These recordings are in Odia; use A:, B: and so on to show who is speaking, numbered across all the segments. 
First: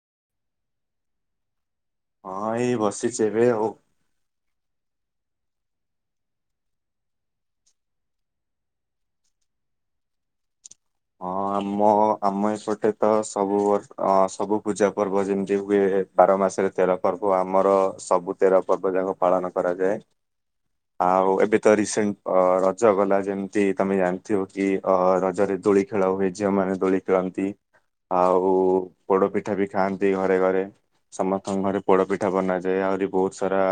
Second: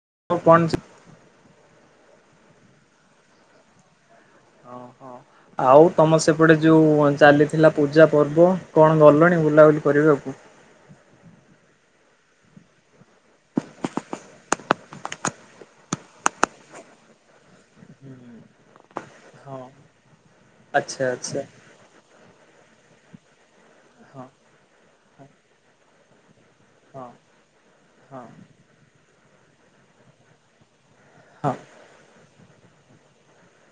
A: [unintelligible]
B: ହଁ ଏଇ ବସିଛି ଏବେ ଆଉ।
A: ଓହୋ। ଆଉ ତମ ସେପଟେ ଯୋଉ ଚାଲିଥିଲା ପୂଜା ପର୍ବ କଣ ଗଲଣି ବୁଲାବୁଲି କରିବାକୁ?
B: ହଁ। ଆମ ଆମ ଏପଟେ ତ ସବୁ ବର୍ ସବୁ ପୂଜା ପର୍ବ ଯେମିତି ହୁଏ ବାର ମା ସେରେ ତେର ପର୍ବ ଆମର ସବୁ ତେର ପର୍ବ ଯାକ ପାଳନ
A: ହଁ
B: କରାଯାଏ
A: ଆଚ୍ଛା
B: ଆଉ
A: ଆଚ୍ଛା
B: ଏବେ ତ ରିସେଣ୍ଟ ରଜ ଗଲା ଯେମିତି ତମେ
A: ହଁ। ହଁ
B: ଜାଣିଥିବ କି? ଅ ରଜରେ ଦୋଳି ଖେଳ ହୁଏ ଝିଅମାନେ ଦୋଳି
A: ହଁ
B: ଖେଳନ୍ତି ଆଉ ପୋଡ ପିଠା ବି ଖାଆନ୍ତି ଘରେ ଘରେ,
A: ହଁ ହଁ
B: ସମସ୍ତଙ୍କ ଘରେ ପୋଡ ପିଠା ବନା ଯେ ଆହୁରି ବହୁତ ସାରା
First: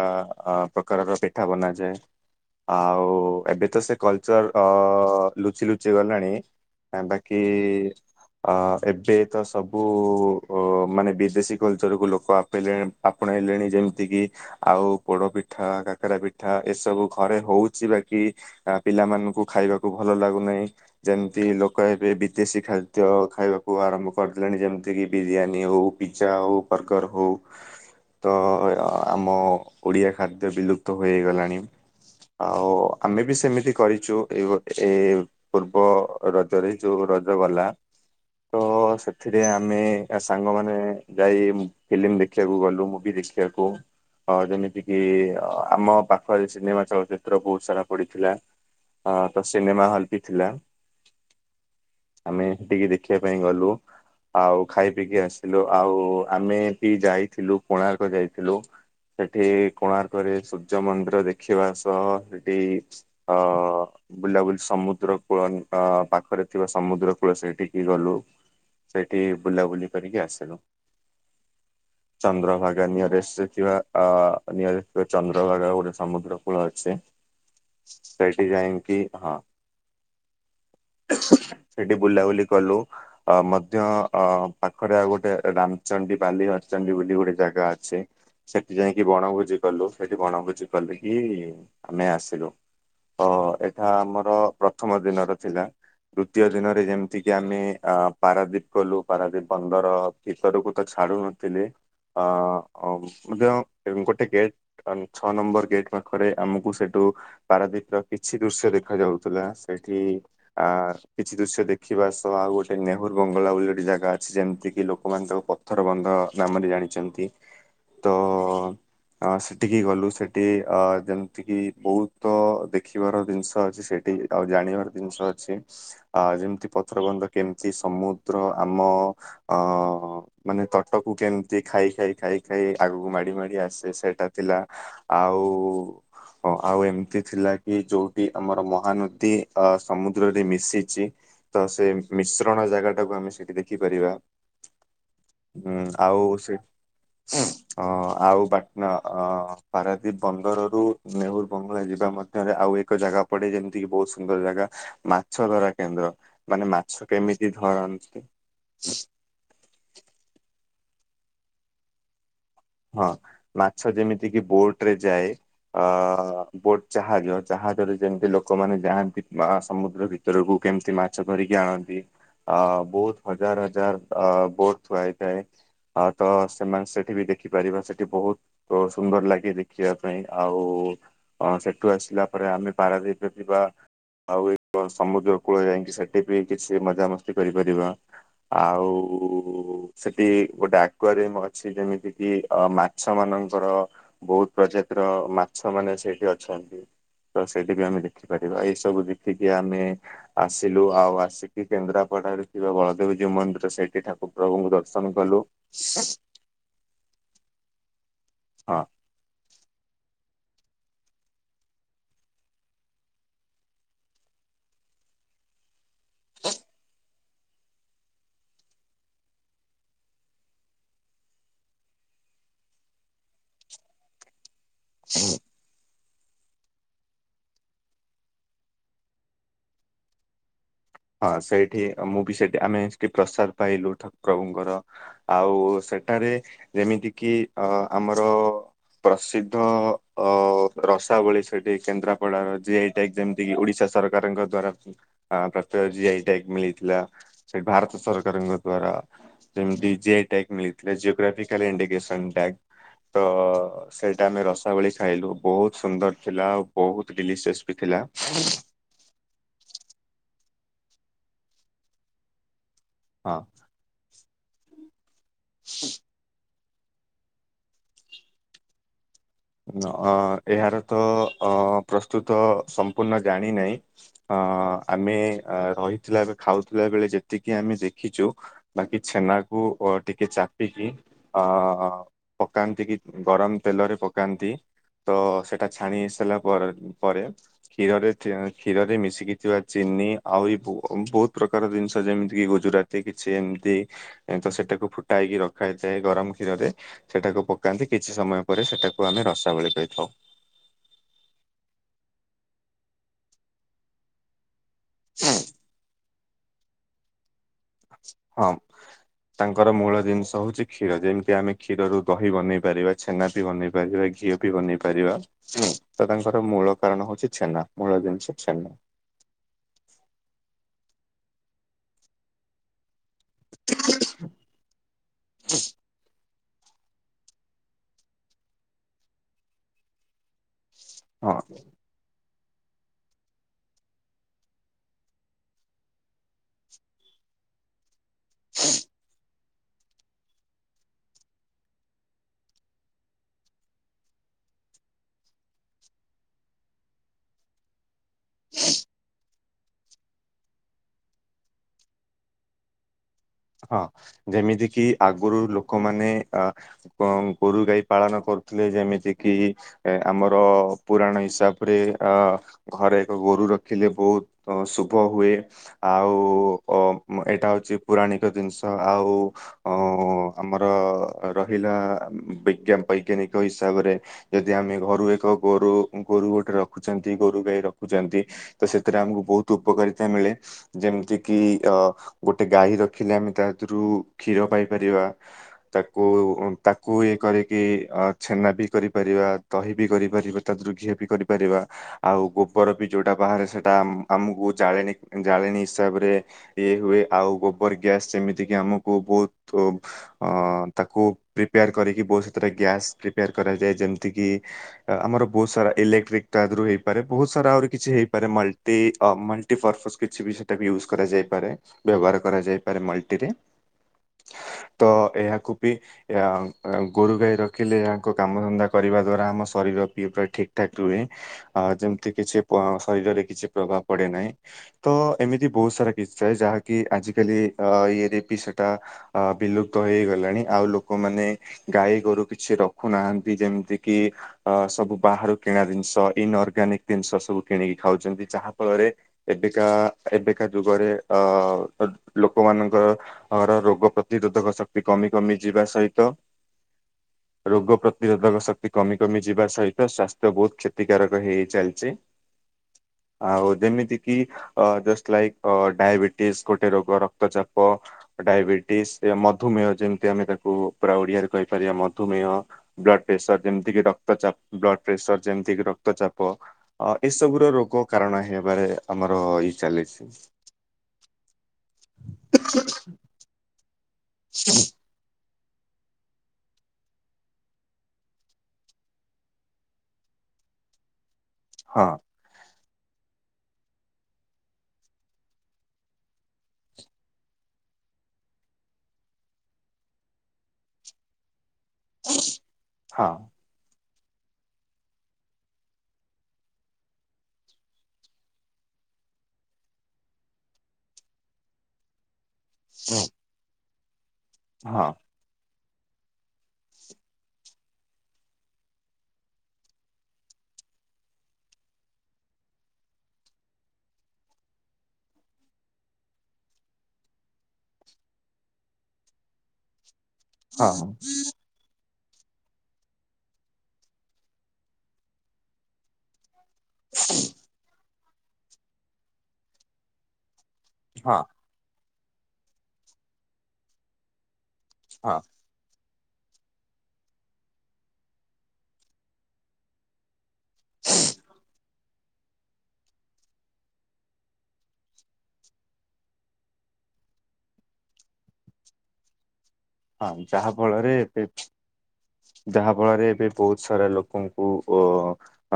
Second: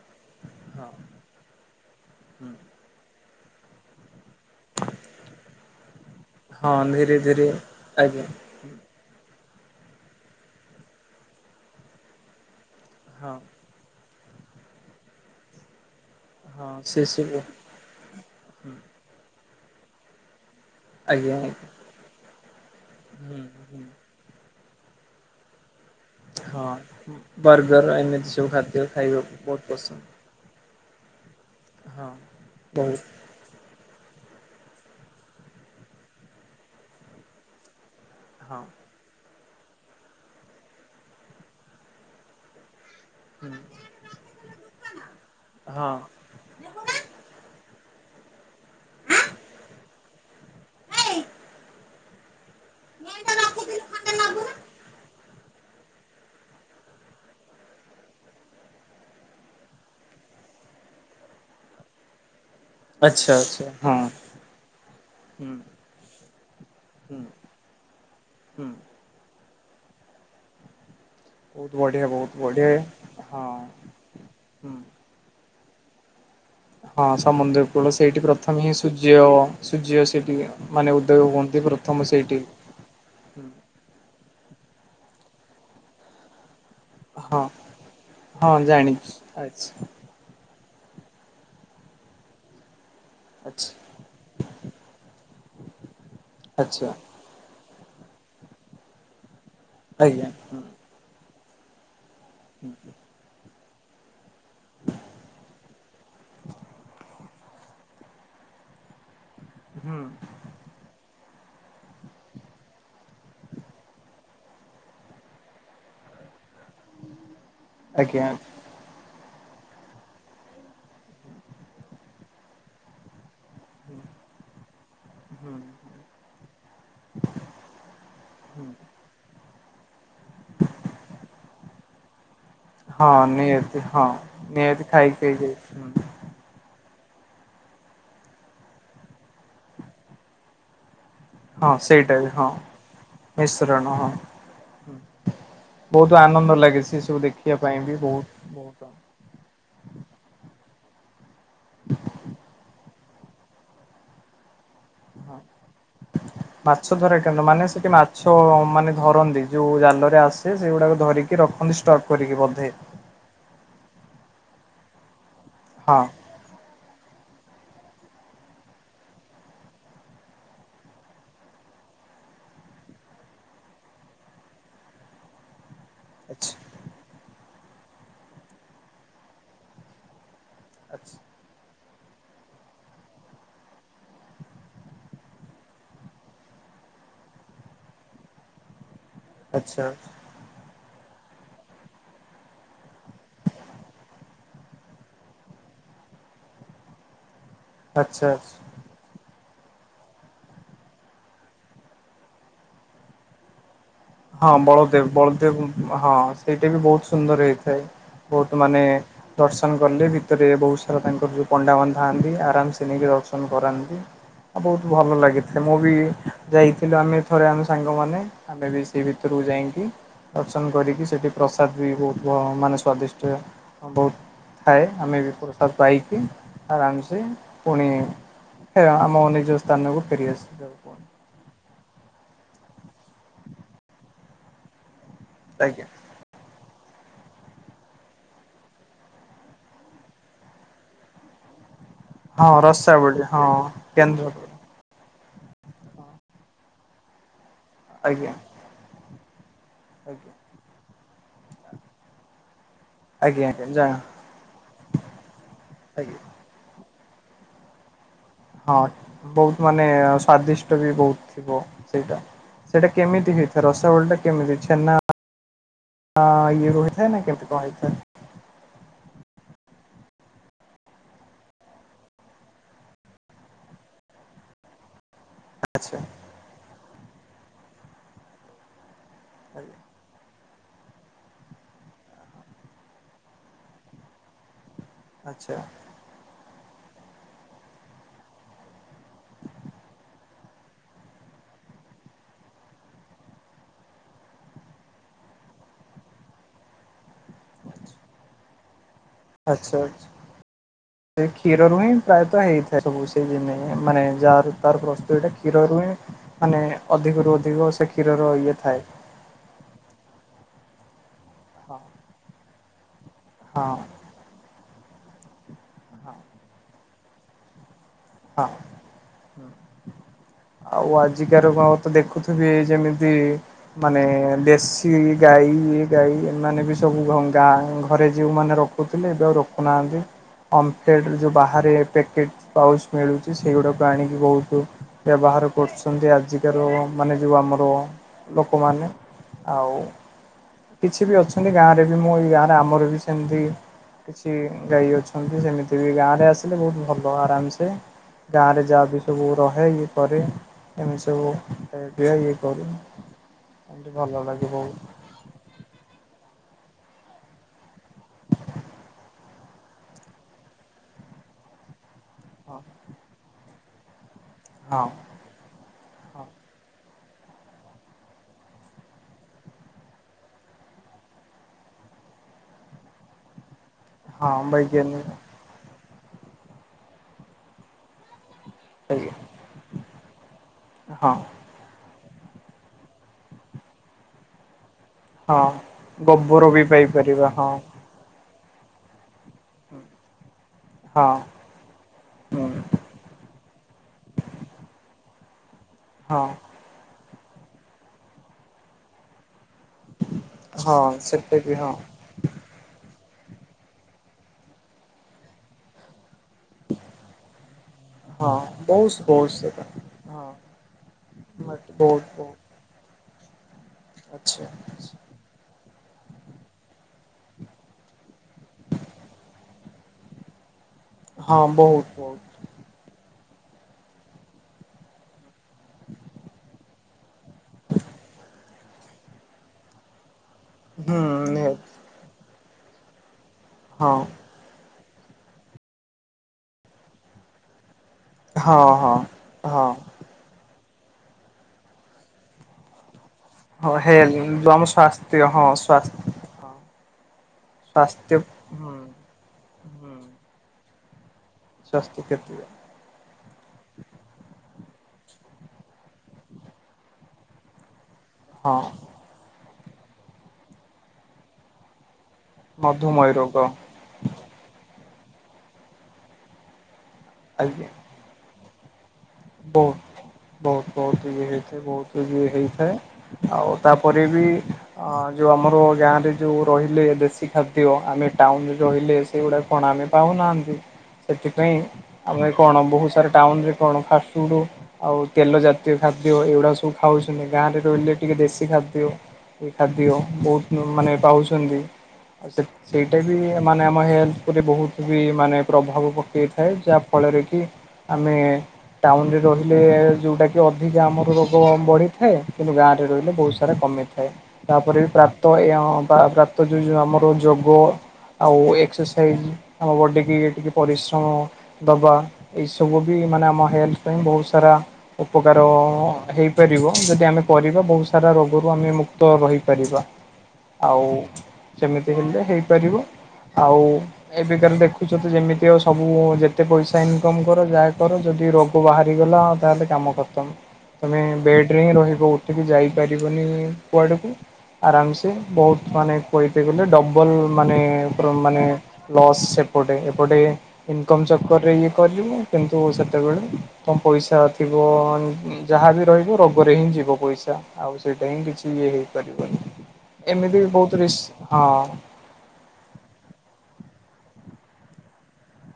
A: ହଁ
B: ପ୍ରକାରର ପିଠା ବନାଯାଏ
A: ହୁଁ।
B: ଆଉ ଏବେ ତ ସେ କଲଚର ଲୁଚି ଲୁଚି ଗଲାଣି
A: ହଁ ଧୀରେ
B: ବାକି
A: ଧୀରେ ଆଜ୍ଞା
B: ଅ ଏବେ ତ ସବୁ ମାନେ ବିଦେଶୀ କଲଚରକୁୁ ଲୋକ ପେଲେମ୍
A: ହଁ
B: ପାକୁଇଲେଣି ଯେମିତି କିି ଆଉ ପୋଡ ପିଠା କାରା ପିଠା
A: ହଁ ସେ
B: ଏସବୁ ଘରେ
A: ସବୁ
B: ହଉଛି ବାକି ଆ ପିଲାମାନଙ୍କୁ ଖାଇବାକୁ ଭଲ ଲାଗୁନାହିଁ।
A: ଆଜ୍ଞା
B: ଯେମିତି
A: ଆଜ୍ଞା
B: ଲୋକ ଏବେ ବିଦେଶୀ ଖାଦ୍ୟ
A: ହୁଁ
B: ଖାଇବାକୁ
A: ହୁଁ
B: ଆରମ୍ଭ କର [unintelligible] ଯେମତି କି ବିରିୟାନି ହଉ ପିଜ୍ଜା ହଉ
A: ହଁ।
B: ବର୍ଗର ହଉ
A: ବର୍ଗର ଏମିତି
B: ତ
A: ସବୁ ଖାଦ୍ୟ
B: ଆମ
A: ଖାଇବାକୁ ବହୁତ ପସନ୍ଦ
B: ଓଡ଼ିଆ ଖାଦ୍ୟ ବିଲୁପ ତୋ ହେଗଲାଣି
A: ହଁ।
B: ଆଉ
A: ବହୁତ
B: ଆମେ ବି ସେମିତି କରିଛୁ ଏଇ ଏ ପୂର୍ବ ରଜରେ ଯୋଉ ରଜ ଗଲା ତ ସେ ଏଥିରେ ଆମେ ସାଙ୍ଗମାନେ ଯାଇ ଫିଲ୍ମ ଦେଖିବାକୁ ଗଲୁ ମୁ ରିଖିବାକୁ ଅ ଯେମିତି କିି ଆମ
A: ହଁ
B: ପାଖ ସିନେମା ଚଳଚିତ୍ର ବହୁତ ସାରା ପଡିଥିଲା ତ ସିନେମା ହଲ ବି ଥିଲା ଆମେ ଟିକେ ଦେଖିବା ପାଇଁ ଗଲୁ
A: ହଁ।
B: ଆଉ ଖାଇ ପିଇକି ଆସ୍ ଇଲୋ ଆଉ ଆମେ ବି ଯାଇଥିଲୁ କୋଣାର୍କ ଯାଇଥିଲୁ ସେଠି କୋଣାର୍କରେ ସୂର୍ଯ୍ୟ ମନ୍ଦିର ଦେଖିବା ସହ ଏ
A: ଆଚ୍ଛା
B: ଅ
A: ଆଚ୍ଛା ହଁ
B: ବୁଲାବୁଲି ସମୁଦ୍ର କୂଳ
A: ହୁଁ
B: ନି ପା କରେ ଥିବା ସମୁଦ୍ର
A: ହୁଁ
B: କୂଳ ସେଇଠିକି ଗଲୁ
A: ହୁଁ
B: ସେଇଠି ବୁଲାବୁଲି କରିକି ଆସିଲୁ।
A: ବହୁତ ବଢ଼ିଆ ବହୁତ ବଢ଼ିଆ
B: ଚନ୍ଦ୍ରଭାଗା
A: ହଁ
B: ନିୟରେଷ ଥିବା ଆ ନିୟ
A: ହୁଁ।
B: ରେ ଚଂ [unintelligible] ଗଟେ ସମୁଦ୍ର। କୂଳ ଅଛି।
A: ହଁ, ସମୁଦ୍ର କୂଳ ସେଇଠି ପ୍ରଥମେ ହିଁ ସୂର୍ଯ୍ୟ-ଅ, ସୂର୍ଯ୍ୟ ସେଠି ମା
B: ସେଠି ବୁଲାବୁଲି କଲୁ। ଅ ମଧ୍ୟ ଅ ପାଖରେ ଆଉ ଗୋଟେ ରାମଚଣ୍ଡୀ ବାଲି ଅ ଚଣ୍ଡି ବୋଲି ଗୋଟେ
A: ହଁ
B: ଜାଗା ଅଛି।
A: ହଁ
B: ସେଠି ଯାଇଁକି
A: ଜାଣିଛି।
B: ବଣଭୋଜି
A: ଆଚ୍ଛା
B: କଲୁ। ହେଠି ବଣଭୋଜି କଲୁ କି ଆମେ ଆସିଲୁ। ତ
A: ଆଚ୍ଛା
B: ଏଠା ଆମର ପ୍ରଥମ ଦିନର ଥିଲା ଦ୍ୱତୀୟ ଦିନରେ
A: ଆଚ୍ଛା
B: ଯେମିତିକି ଆମେ ଆ ପାରାଦ୍ଵୀପ କଲୁ ପାରାଦ୍ଵୀପ ପନ୍ଦର
A: ଆଜ୍ଞା ହୁଁ
B: ଭିତରକୁ ତ ଛାଡୁନଥିଲେ। ଅ ମଧ୍ୟ ଗୋଟେ ଗେଟ୍ ଛଅ ନମ୍ବର ଗେଟ୍ ପାଖରେ, ଆମକୁ ସେଠୁ ପାରାଦ୍ୱୀପର କିଛି ଦୃଶ୍ୟ ଦେଖାଯାଉ ଥୁଲା
A: ହୁଁ
B: ସେଇଠି କିଛି ଦୃଶ୍ୟ ଦେଖିବା ସହ ଆଉ, ଗୋଟେ ନେହୁର ବଙ୍ଗଳା ବୋଲି ଗୋଟେ ଜାଗା ଅଛି, ଯେମିତି କିି ଲୋକମାନେ ତାଙ୍କ ପଥର ବନ୍ ଧ ନାମରେ ଜାଣିଛନ୍ତି। ତ
A: ଆଜ୍ଞା।
B: ଅ ସେଠିକି ଗଲୁ। ସେଠି ଅ ଯେମିତି କିି, ବହୁତ ଦେଖିବାର ଦିନଷ ଅଛି। ସେଠି ଆଉ ଜାଣିବାର ଦିନଷ ଅ
A: ହୁଁ
B: ସି। ଆ ଯେମତି ପଥରବନ୍ଧ କେମତି ସମୁଦ୍ର
A: ହୁଁ
B: ଆମ ଅଁ ମାନେ ତଟକୁ କେମିତି, ଖାଇ ଖାଇ ଖାଇ ଖାଇ ଆଗକୁ
A: ହଁ
B: ମାଡି ମାଡି
A: ନିହାତି
B: ଆସେ
A: ହଁ
B: ସେଇଟା ଥିଲା।
A: ନିହାତି ଖାଇ
B: ଆଉ
A: ଖାଇକି
B: ଆଉ ଏମ୍ ଥି ଥିଲା କି? ଯୋଉଟି ଆମର ମହାନଦୀ ଅ ସମୁଦ୍ରରେ ମିଶିଛି। ତ
A: ହଁ
B: ସେ
A: ସେଇଟା ବି ହଁ
B: ମିଶ୍ରଣ ଜାଗା ଟାକୁ ଆମେ ସେଠି ଦେଖିପାରିବା।
A: ହୁଁ।
B: ଉଁ ଆଉ, ସେ
A: ଦେଖିବା ପାଇଁ ବି
B: ଅଁ,
A: ବହୁତ
B: ଆଉ
A: ବହୁତ
B: ପାଟନା ଅଁ ପାରାଦୀପ ବନ୍ଦରରୁ ରୁ ନେହୁର ବଙ୍ଗଳା ଯିବା ମଧ୍ୟରେ ଆଉ ଏକ ଜାଗା ପଡେ। ଯେମିତି କି ବହୁତ ସୁନ୍ଦର ଜାଗା!
A: ହଁ,
B: ମାଛ ଧରା କେନ୍ଦ୍ର ମାନେ
A: ମାଛ ଧରା କେନେ?
B: କେମିତି
A: ମାନେ, ସେଠି
B: ଧରନ୍ତି
A: ମାଛ ମାନେ ଧରନ୍ତି। ଯୋଉ ଜାନ ତାରେ ଆସେ। ସେଗୁଡାକ ଧରିକି ରଖନ୍ତି ଷ୍ଟକ୍ କରିକି ବଧ
B: ହଁ, ମାଛ ଯେମିତି କିି ବୋଟ ରେ ଯାଏ।
A: ହଁ
B: ଅ-ଅ ବୋଟ ଯାହା ଜାହାଜ ଜାହାଜରେ ଯେମିତି ଲୋକମାନେ ଯାଆନ୍ତି। ସମୁଦ୍ର ଭିତରକୁ କେମିତି ମାଛ ଧରିକି ଆଣନ୍ତି! ଅ ବହୁତ ହଜାର ହଜାର ଅ ବୋଟ ଥୁଆହେଇଥାଏ। ଆ, ତ
A: ଆଚ୍ଛା
B: ସେମାନେ ସେଠି ବି ଦେଖିପାରିବା, ସେଠି ବହୁତ ଉ ସୁନ୍ଦର ଲାଗେ ଦେଖିବା ପାଇଁ। ଆଉ
A: ଆଚ୍ଛା
B: ସେଠୁ ଆସିଲା ପରେ, ଆମେ ପାରାଦୀପରେ ଥିବା ଆଉ, ଏକ ସମୁଦ୍ର କୂଳ ଯାଇଁକି ସେଠି ବି କିଛି ମଜାମସ୍ତି କରିପାରିବା। ଆଉ ଉ-ଉ
A: ଆଚ୍ଛା
B: ସେଠି ଗୋଟେ ଆକ୍ୱାରିୟମ୍ ଅଛି। ଯେମିତି କି ଅ ମାଛ ମାନଙ୍କର ବହୁତ ପ୍ରଜାତିର ମାଛ ମାନେ ସେଇଠି ଅଛନ୍ତି। ତ ସେଇଠି ବି ଆମେ
A: ଆଚ୍ଛା।
B: ଦେଖିପାରିବା। ଏଇ ସବୁ ବି ଏଠିକି ଆମେ ଆସିଲୁ। ଆଉ ଆସିକି କେନ୍ଦ୍ରାପଡାରେ ଥିବା ବଳଦେବ ଜୀଉ ମନ୍ଦିର ସେଠ୍
A: ହଁ, ବଳଦେବ! ବଳଦେବ ହଁ ସେଇଟା ବି ବହୁତ ସୁନ୍ଦର ହେଇଥାଏ। ବହୁତ ମାନେ
B: ହଁ।
A: ଦର୍ଶ ଦର୍ଶନ କଲେ। ଭିତରେ ବହୁତ ସାରା ତାଙ୍କର ଯେଉଁ ପଣ୍ଡା ମାନ ଥାଆନ୍ତି, ଆରାମ ସେ ନେଇକି ଦର୍ଶନ କରନ୍ତି। ଆ ବହୁତ ଭଲ ଲାଗିଥି, ମୁଁ ବି ଯାଇଥିଲି। ଆମେ ଥରେ ଆମେ ସାଙ୍ଗମାନେ ଆମେ ବି ସ ସେ ଭିତରକୁ ଯାଇଁକି ଦର୍ଶନ କରିକି, ସେଠି ପ୍ରସାଦ ବି ବହୁତ ମାନେ ସ୍ଵାଦିଷ୍ଟ ବହୁତ ଥାଏ। ଆମେ ବି ପ୍ରସାଦ ପାଇକି, ଆରାମସେ ପୁଣି ଫେର୍ ଆମ ନିଜ ସ୍ଥାନକୁ ଫେରିଆସିଲୁ। କ
B: ହଁ, ସେଇଠି ମୁଁ ବି ସେଠି ଆମେ ସେଠି ପ୍ରସାଦ ପାଇଲୁ ଠାକ୍ ପ୍ରଭୁଙ୍କର। ଆଉ
A: ଆଜ୍ଞା
B: ସେଠାରେ ଯେମିତି କିି ଅ-ଆମର ପ୍ରସିଦ୍ଧ-ଅ- ରସାବଳୀ ସେଇଠ ସେଇ
A: ହଁ
B: କେନ୍ଦ୍ରାପଡାର ଜି ଆଇ ଟ୍ୟାଗ
A: ରସାବଳି ହଁ
B: ଯେମିତି କି ଓଡିଶା ସରକାରଙ୍କ
A: କେନ୍ଦ୍ରାପଡ଼ା।
B: ଦ୍ଵାରା ଅ ପ୍ରା ପ୍ରାୟ ଜି ଆଇ ଟ୍ୟାଗ ମିଳିଥିଲା, ସେଇ ଭାରତ
A: ଆଜ୍ଞା
B: ସରକାରଙ୍କ ଦ୍ଵାରା। ଯେମତି ଜି ଆଇ
A: ଆଜ୍ଞା
B: ଟ୍ୟାକ୍ ମିଳିଥିଲା। Geographical indication tag.
A: ଆଜ୍ଞା ଆଜ୍ଞା ଯା
B: ତ-ଅ ସେଇଟା ଆମେ ରସାବଳି ଖାଇଲୁ ବହୁତ ସୁନ୍ଦର
A: ଆଜ୍ଞା
B: ଥିଲା। ଆଉ ବହୁତ ଡଲିସିୟସ୍ ବି ଥିଲା।
A: ହଁ, ବହୁତ ମାନେ ସ୍ଵାଦିଷ୍ଟ ବି ବହୁତ ଥିବ, ସେଇଟା। ସେଇଟା କେମିତି
B: ହଁ।
A: ହେଇଥା ରସଗୋଳ ଟା କେମିତି ଛେ ନା ଇଏ ରହିଥାଏ ନା କଣ କେମିତି ହେଇଥାଏ?
B: ଅ ଏହାର ତ ଅ ପ୍ରସ୍ତୁତ ସମ୍ପୂର୍ଣ୍ଣ ଜାଣି ନାହିଁ ହ ଆମେ
A: ଆଚ୍ଛା
B: ରହିଥିଲେ ଆମ ଖାଉ ବଳେ ଯେତିକି ଆମେ ଦେଖିଛୁ ବାକି ଛେନାକୁ ଟିକେ ଚାପିକି ପକାନ୍ତି କି ଗରମ ତେଲରେ ପକାନ୍ତି ତ
A: ଆଚ୍ଛା ଆଚ୍ଛା
B: ସେଟା ଛାଣି ସାରିଲା ପରେ ପରେ କ୍ଷୀରରେ କ୍ଷୀରରେ ମିଶିକି ଥିବା ଚିନି ଆଉରି ବହୁତ ପ୍ରକାର ଜିନିଷ ଯେମିତି କି ଗୁଜୁରାତି କିଛି ଏମିତି ତ ସେଟାକୁ ଫୁଟାଇକି ରଖା ହୋଇଥାଏ, ଗରମ କ୍ଷୀରରେ ସେଟାକୁ ପକାନ୍ତି କିଛି ସମୟ ପରେ ସେଟାକୁ ଆମେ ରସାବଳି
A: ଆଛା, ଛା।
B: କହିଥାଉ।
A: ସେ କ୍ଷୀରରୁୁ ହିଁ ପ୍ରାୟତଃ ହେଇଥା [unintelligible] ମାନେ ଯା ତାର ପ୍ରସ୍ତୁତିା କ୍ଷୀରରୁ ହଁ ମାନେ ଅଧିକରୁ ଅଧିକ ସେ କ୍ଷୀରର
B: ହଁ
A: ଇଏ ଥାଏ।
B: ତାଙ୍କର ମୂଳ ଜିନିଷ ହଉଛି କ୍ଷୀର ଯେମିତି ଆମେ
A: ହଁ
B: କ୍ଷୀରରୁ ଦହି ବନେଇ ପାରିବା ଛେନା, ବି ବନେଇ
A: ହଁ
B: ପାରିବା ଘିଅ ବି ବନେଇ ପାରିବା ପାରିବା ତ
A: ହଁ
B: ତାଙ୍କର ମୂଳ କାରଣ ହଉଛି ଛେନା ମୂଳ ଜିନିଷ
A: ହଁ।
B: ଛେନା।
A: ଆଉ ଆଜିକାର କଣ ତ ଦେଖୁଥିବି ଯେମିତି ମାନେ ବେଶ ସେ ଗାଇ ଏଇ ଗାଇ ମାନେ ବି ସବୁ ଗଙ୍ଗା ଘରେ ଯଉମାନେ ରଖୁଥିଲେ, ଏବେ ଆଉ ରଖୁନାହାନ୍ତି ଓମ୍ଫ୍ଲେଟ ଯେଉଁ
B: ହଁ
A: ବାହାରେ ପ୍ୟାକେଟ୍ ପାଉ ମିଳୁଛି ସେଗୁଡ଼ାକୁ ଆଣିକି ବହୁତ ବ୍ୟବହାର କରୁଛନ୍ତି, ଆଜିକାର ମାନେ ଯେଉଁ ଆମର ଲୋକମାନେ ଆଉ କିଛି ବି ଅଛନ୍ତି ଗାଁ ରେ ବି ମୁଁ ଏଇ ଗାଁରେ ଆମର ବି ସେମିତି କିଛି ଗାଈ ଅଛନ୍ତି ସେମିତି ବି ଗାଁ ରେ ଆସିଲେ ବହୁତ ଭଲ ଆରାମସେ ଗାଁ ରେ ଯାହା ବି ସବୁର ଏହା ଇଏ କରେ ଏମି ସବୁ ଇଏ କରୁ
B: ହଁ
A: ଏମିତି ଭଲ ଲାଗେ
B: ଯେମିତି
A: ବହୁତ
B: କିି ଆଗରୁ ଲ ଲୋକମାନେ ଅ ଗୋରୁ ଗାଈ ପାଳନ କରୁଥିଲେ, ଯେମିତି କିି ଆମର ପୁରାଣ ହିସାବ ରେ ଅ
A: ହଁ
B: ଘରେ ଏକ ଗୋରୁ ରଖିଲେ ବହୁତ
A: ହଁ
B: ଶୁଭ ହୁଏ ଆଉ
A: ହଁ
B: ଅ ଏଇଟା ହଉଛି ପୁରଣିକ ମୁ ଜିନିଷ ଆଉ ଆମର ରହିଲା୍ ବୈଜ୍ଞାନିକ ହସାବରେ ହିସାବରେ
A: ହଁ
B: ଯଦି ଆମେ ଘରୁ
A: ବୈଜ୍ଞାନିକ
B: ଏକ ଗୋରୁ ଗୋରୁ ଗୋଟେ ରଖୁଛନ୍ତି ଗୋରୁ ଗାଈ ରଖୁଛନ୍ତି ତ ସେଥିରେ ଆମକୁ
A: ଆଜ୍ଞା
B: ବହୁତ ଉପକାରିତା ମିଳେ
A: ହଁ
B: ଯେମିତି କିି ଅ ଗୋଟେ ଗାଈ ର ଖଲେ ଆମେ ତାରୁ କ୍ଷୀର ପାଇ
A: ହଁ
B: ତାକୁ
A: ଗୋବର ବି
B: ତାକୁ ଇ
A: ପାଇପାରିବା ହଁ
B: କରିକି ଛେନା ବି କରିପାରିବା ଦହି ବି କରିପାରିବା ତାଦୁ ଘିଅ ବି
A: ହଁ
B: କରିପାରିବା ଆଉ
A: ହୁଁ
B: ଗୋବର ବି ଯଉଟା ବାହାରେ ସେଟା ଆମକୁ ଜାଳେଣି ଜାଳେଣୀ ହିସାବ ରେ
A: ହଁ
B: ଇଏ ହୁଏ ଆଉ ଗୋବର ଗ୍ୟାସ ସେମିତି କିି ଆମକୁ ବହୁତ ତ
A: ହଁ
B: ତାକୁ
A: ସେଟା ବି ହଁ
B: ପ୍ରିପେୟାର କରିକି ବହୁତ ସେଥିରେ ଗ୍ୟାସ୍ ପ୍ରିପେୟାର କରାଯାଏ, ଯେମିତିକି ଆମର ବହୁତ ସାରା ଇଲେକ୍ଟ୍ରିକ ତାଦହରୁ ହେଇପାରେ ବହୁତ ସାରା ଆହୁରି କିଛି, ହେଇପାରେ
A: ହଁ
B: ମଲ୍ଟି
A: ବହୁତ ବହୁତ ସେଟା
B: ମଲ୍ଟିପର୍ପସ୍ କିଛି
A: ହଁ
B: ବି ସେଇଟାକୁ ୟୁଜ୍ କରାଯାଏ
A: ବହୁତ
B: ବ୍ୟବହାର
A: ବହୁତ
B: କରାଯାଇପାରେ ମଲଟିରେ
A: ଆଚ୍ଛା।
B: ବି ଗୋରୁ ଗାଈ ରଖିଲେଙ୍କ କାମଧନ୍ଦା କରିବା ଦ୍ଵାରା ଆମ ଶରୀର ପୁରା ଠିକ୍ କ୍ଏ
A: ହଁ ବହୁତ
B: ଯେମିତି
A: ବହୁତ
B: କିଛି ଶରୀରରେ କିଛି ପ୍ରଭାବ ପଡେ ନାହିଁ ତ ଏମିତି ବହୁତ ସାରା କିଛି ଥାଏ ଯାହାକି ଆଜି ଖାଲି ଇଏରେ ପି ସେଟା ବିଲୁପ୍ତ ହେଇଗଲାଣି ଆଉ ଲୋକମାନେ
A: ହୁଁ
B: ଗାଈ ଗୋରୁ କିଛି ରଖୁନାହାନ୍ତି ଯେମିତି
A: ହଁ
B: କିି ଅ ସବୁ ବାହାରୁ କିଣା ଜିନିଷ ଇନ ଅର୍ଗାନିକ ଜିନିଷ ସବୁ କିଣିକି ଖାଉଛନ୍ତି ଯାହା
A: ହଁ
B: ଫଳରେ
A: ହଁ
B: ଏବେକା
A: ହଁ
B: ଏବେକା ଯୁଗରେ ଅ ଲୋକମାନଙ୍କର ଘର
A: ହଁ
B: ରୋଗ
A: ହେ
B: ପ୍ରତିରୋଧକ
A: ଆମ
B: ଶକ୍ତି କମି
A: ସ୍ୱାସ୍ଥ୍ୟ
B: କମି
A: ହଁ
B: ଯିବା
A: ସ୍ୱାସ୍ଥ୍ୟ
B: ସହିତ
A: ହଁ
B: ରୋଗ
A: ସ୍ୱାସ୍ଥ୍ୟ
B: ପ୍ରତିରୋଧକ ଶକ୍ତି
A: ହୁଁ
B: କମି କମି ଯିବା ସହିତ,
A: ହୁଁ
B: ଶ୍ୱସ୍ଥ୍ୟ ବହୁତ କ୍ଷତିକାରକ ହେ ଚାଲଛି
A: ସ୍ୱାସ୍ଥ୍ୟ କ୍ଷେତ୍ରରେ
B: ଆଉ ଯେମିତି କି ଜଷ୍ଟ ଲାଇକ୍ ଡାୟବେଟିସ୍ ଗୋଟେ ରୋଗ ରକ୍ତଚାପ
A: ହଁ
B: ଡାଇବେଟିସ୍ ମେହ ଯେମିତି ଆମେ ତାକୁ ପା ଓଡିଆରେ କହିପାରିବା ମଧୁ ମେୟ ବ୍ଲଡ
A: ମଧୁମେହ ରୋଗ
B: ପ୍ରେସର ଯେମିତିକି, ରକ୍ତ ଚାପ ବ୍ଲଡ ପ୍ରେସର ଯେମିତିକି ରକ୍ତଚାପ ଅ ଏସବୁର
A: ଆଜ୍ଞା
B: ରୋଗ କାରଣ ହେଇବାରେ
A: ବହୁତ ବହୁତ ବହୁତ ମ ବହୁତ ଇଏ ହେଇଥାଏ ଆଉ ତାପରେ ବି ଯଉ ଆମର ଗାଁ ରେ ଯଉ ରହିଲେ, ଦେଶୀ ଖାଦ୍ୟ ଆମେ ଟାଉନରେ ରହିଲେ ସେଇଗୁଡାକ କଣ ଆମେ ପାଉନୁ ସେଥିପାଇଁ
B: ହଁ
A: ଆମେ କଣ ବହୁ ସାରା ଟାଉନରେ କଣା ଆଉ ତେଲ ଜାତୀୟ ଖାଦ୍ୟ ଏଗୁଡା ସବୁ ଖାଉଛୁନି, ଗାଁରେ ରହିଲେ ଟିକେ ଦେଶୀ ଖାଦ୍ୟ ଏ ଖାଦ୍ୟ ବହୁତ ମାନେ ପାଉଛନ୍ତି ଆଉ ସେଇଟା
B: ହଁ
A: ବି ମାନେ ଆମ ହେଲ୍ଥ ଉପରେ ବହୁତ ବି ମାନେ ପ୍ରଭାବ ପକାଇଥାଏ, ଯାହା ଫଳରେ କି ଆମେ ଟାଉନରେ ରହିଲେ ଯେଉଁଟାକି ଅଧିକା ଆମର ରୋଗ ବଢ଼ିଥାଏ କିନ୍ତୁ ଗାଁରେ
B: ହଁ
A: ରହିଲେ ବହୁତ ସାରା କମେଇଥାଏ ତାପରେ ବି ପ୍ରାପ୍ତ ପ୍ରାପ୍ ଯେଉଉ ଆମର ଯୋଗ ଆଉ ଏକ୍ସରସାଇଜ ଆମ ବଡି କି ଟିକେ ପରିଶ୍ରମ ଦବା ଏଇସବୁ ବି ମାନେ ଆମ ହେଲଥ ବହୁତ ସାରା ଉପକାର ହେଇପାରିବ, ଯଦି ଆମେ କରିବା ବହୁତ ସାରା ରୋଗରୁ ଆମେ ମୁକ୍ତ ରହିପାରିବା
B: ହଁ
A: ଆଉ ସେମି ସେ ହେଲେ ହେଇପାରିବ, ଆଉ ଏବେକାର ଦେଖୁଛ ତ ଯେମିତି ଆଉ ସବୁ ଯେ ଏତେ ପଇସା ଇନକମ୍ କର ଯାହା କର ଯଦି ରୋଗ ବାହାରିଗଲା ଆଉ ତାହେଲେ କାମ କରଦମ ତମେ
B: ହଁ
A: ବେଡରେ ହିଁ ରହିବ ଉଠିକି ଯାଇପାରିବନି କୁଆଡେକୁ ଆରାମ ସେ
B: ହଁ
A: ବହୁତ ମାନେ କହି ଗଲେ ଡବଲ ମାନେ ମାନେ ଲସ୍ ସେପଟେ ଏପଟେ ଇନ ଚକରରେ ଇଏ କରିବୁ କିନ୍ତୁ ସେତେବେଳେ ତ ପଇସା ଥିବ ଯାହାବି ରହିବ ରୋଗରେ ହିଁ ଯିବ ପଇସା ଆଉ ସେଇଟା ହିଁ କିଛି ଇଏ ହେଇପାରିବାର
B: ହଁ ଯାହା ଫଳରେ ଏବେ ଯାହା ଫଳରେ ଏବେ ବହୁତ ସାରା ଲୋକ ଲୋକଙ୍କୁ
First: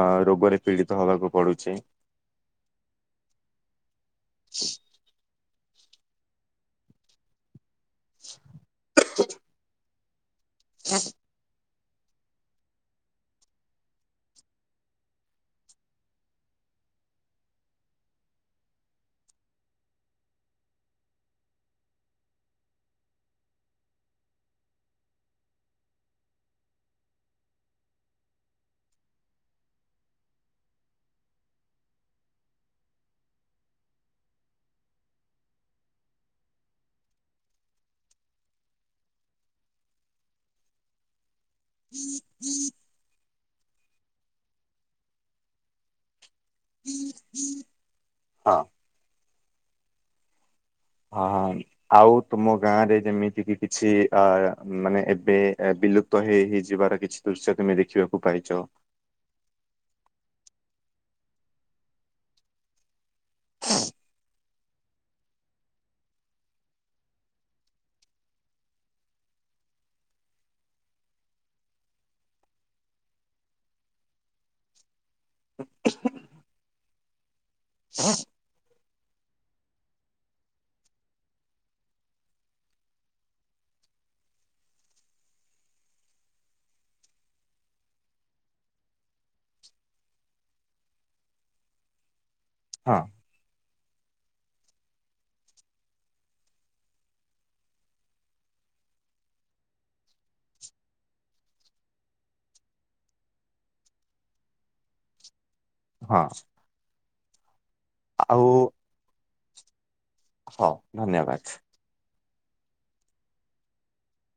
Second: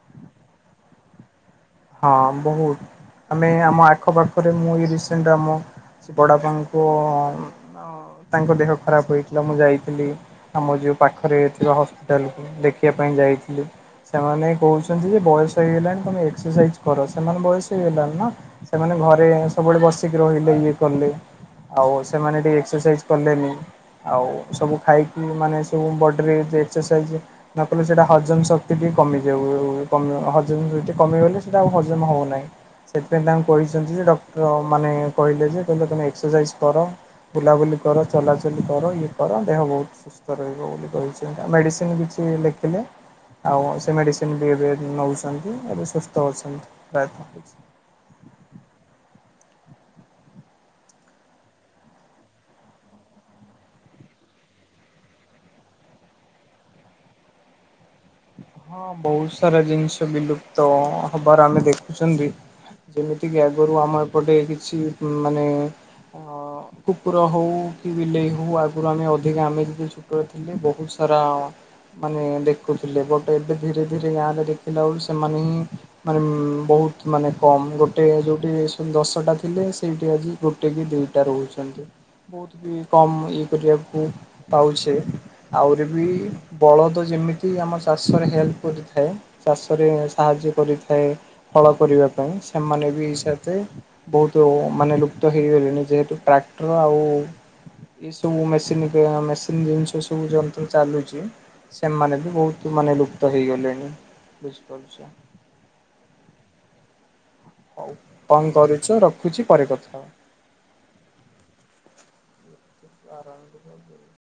B: ଅ ରୋଗରେ ପୀଡିତ ହବାକୁ ପଡୁଛି।
A: ହଁ ବହୁତ ଆମେ ଆମ ଆଖପାଖରେ ମୁଁ ଏ ରସେଣ୍ଟ ଆମ ସେ ବଡାପାଙ୍କୁ ତାଙ୍କ ଦେହ ଖରାପ ହେଇଥିଲା ମୁଁ ଯାଇଥିଲି ଆମ ଯୋଉ ପାଖରେ ଥିବା ହପିଟାଲକୁ ଦେଖିବା ପାଇଁ ଯାଇଥିଲୁ ସେମାନେ କହୁଛନ୍ତି, ଯେ ବୟସ ହେଇଗଲାଣି ତମେ ଏକ୍ସରସାଇଜ କର ସେମାନେ ବୟସ ହେଇଗଲାଣି, ନା ସେମାନେ ଘରେ ସବୁବେଳେ ବସିକି ରହିଲେ ଇଏ କଲେ ଆଉ ସେମାନେ ଟିକେ ଏକ୍ସରସାଇଜ କଲେନି ଆଉ ସବୁ ଖାଇକି ମାନେ ସବୁ ବଡିରେ ଏକ୍ସରସାଇଜ୍ ନ କଲେ ସେଇଟା ହଜମ ଶକ୍ତି ଟିକ କମିଯାଉ ହଜ କମେଇଗଲେ ସେଇଟା ଆଉ ହଜମ ହେବ ନାହିଁ ସେଥିପାଇଁ ତାଙ୍କୁ କହିଛନ୍ତି ଯେ ଡକ୍ଟର ମାନେ କହିଲେ, ଯେ କହିଲେ ତମେ ଏକ୍ସରସାଇଜ କର ବୁଲାବୁଲି କର ଚଲାଚଲି କର ଇଏ କର ଦେହ ବହୁତ ସୁସ୍ଥ ରହିବ ବୋଲି କହିଛି ମେସିନ କିଛି ଲେଖିଲେ ଆଉ ସେ ମେଡିସିନ ବି ଏବେ ନଉଛନ୍ତି ଏ
B: ହଁ।
A: [unintelligible]
B: ହଁ ହଁ ଆଉ ତୁମ ଗାଁ ରେ ଯେମିତି କିି କିଛି ମାନେ ଏବେ ବିଲୁପ୍ତ ହେଇ ହେଇଯିବାର କିଛି ଦୃଶ୍ୟ ତୁମେ ଦେଖିବ?
A: ହଁ ବହୁତ ସାରା ଜିନିଷ ବିଲୁପ୍ତ ହବାର ଆମେ ଦେଖୁଛନ୍ତି ଯେମିତି କିି ଆଗରୁ ଆମ ଏପଟେ କିଛି ମାନେ ଅ କୁକୁର ହଉ କି ବିଲେଇ ହଉ ଆଗରୁ ଆମେ ଅଧିକା ଆମେ ଯି ଛୋଟରେ ଥିଲେ ବହୁତ ମାନେ ଦେଖୁଥିଲେ ଏବେ ଧୀରେ ଧୀରେ ଗାଁରେ ଦେଖିଲା ବଳଳେ ସେମାନେ ହିଁ ମାନେ ବହୁତ ମାନେ କମ ଗୋଟେ ଦଶଟା ଥିଲେ ସେଇଠି ଆଜି ଗୋଟେ କି ଦିଟା ରହୁଛନ୍ତି ବହୁତ ବି କମ ଇଏ କରିବାକୁ ପାଉଛେ ଆହୁରି ବି ବଳଦ ଯ ଏମିତି ଆମ ଚାଷରେ ହେଲ୍ପ କରିଥାଏ ଚାଷରେ ସାହାଯ୍ୟ କରିଥାଏ ଫଳ କରିବା ପାଇଁ ସେମାନେ
B: ହଁ
A: ବିଇସ ବହୁତ ମାନେ ଲୁପ୍ତ ହେଇଗଲେଣି ଯେହେତୁ ଟ୍ରାକ୍ଟର ଆଉ ଏ ସବୁ ମେସିନ ମେସିନ ଜିନିଷ ସବୁ ଯ ଚାଲୁଛି ସେମାନେ ବି ବହୁତ ତୁମାନେ ଲୁପ୍ତ ହେଇଗଲେଣି ବୁଝିପାରୁଛ
B: ହଁ।
A: ହଉ
B: ଆଉ
A: କଣ କରୁଛ ରଖୁଛି ପରେ କଥା ହବା।
B: ହଁ ଧନ୍ୟବାଦ।
A: ଆରାମ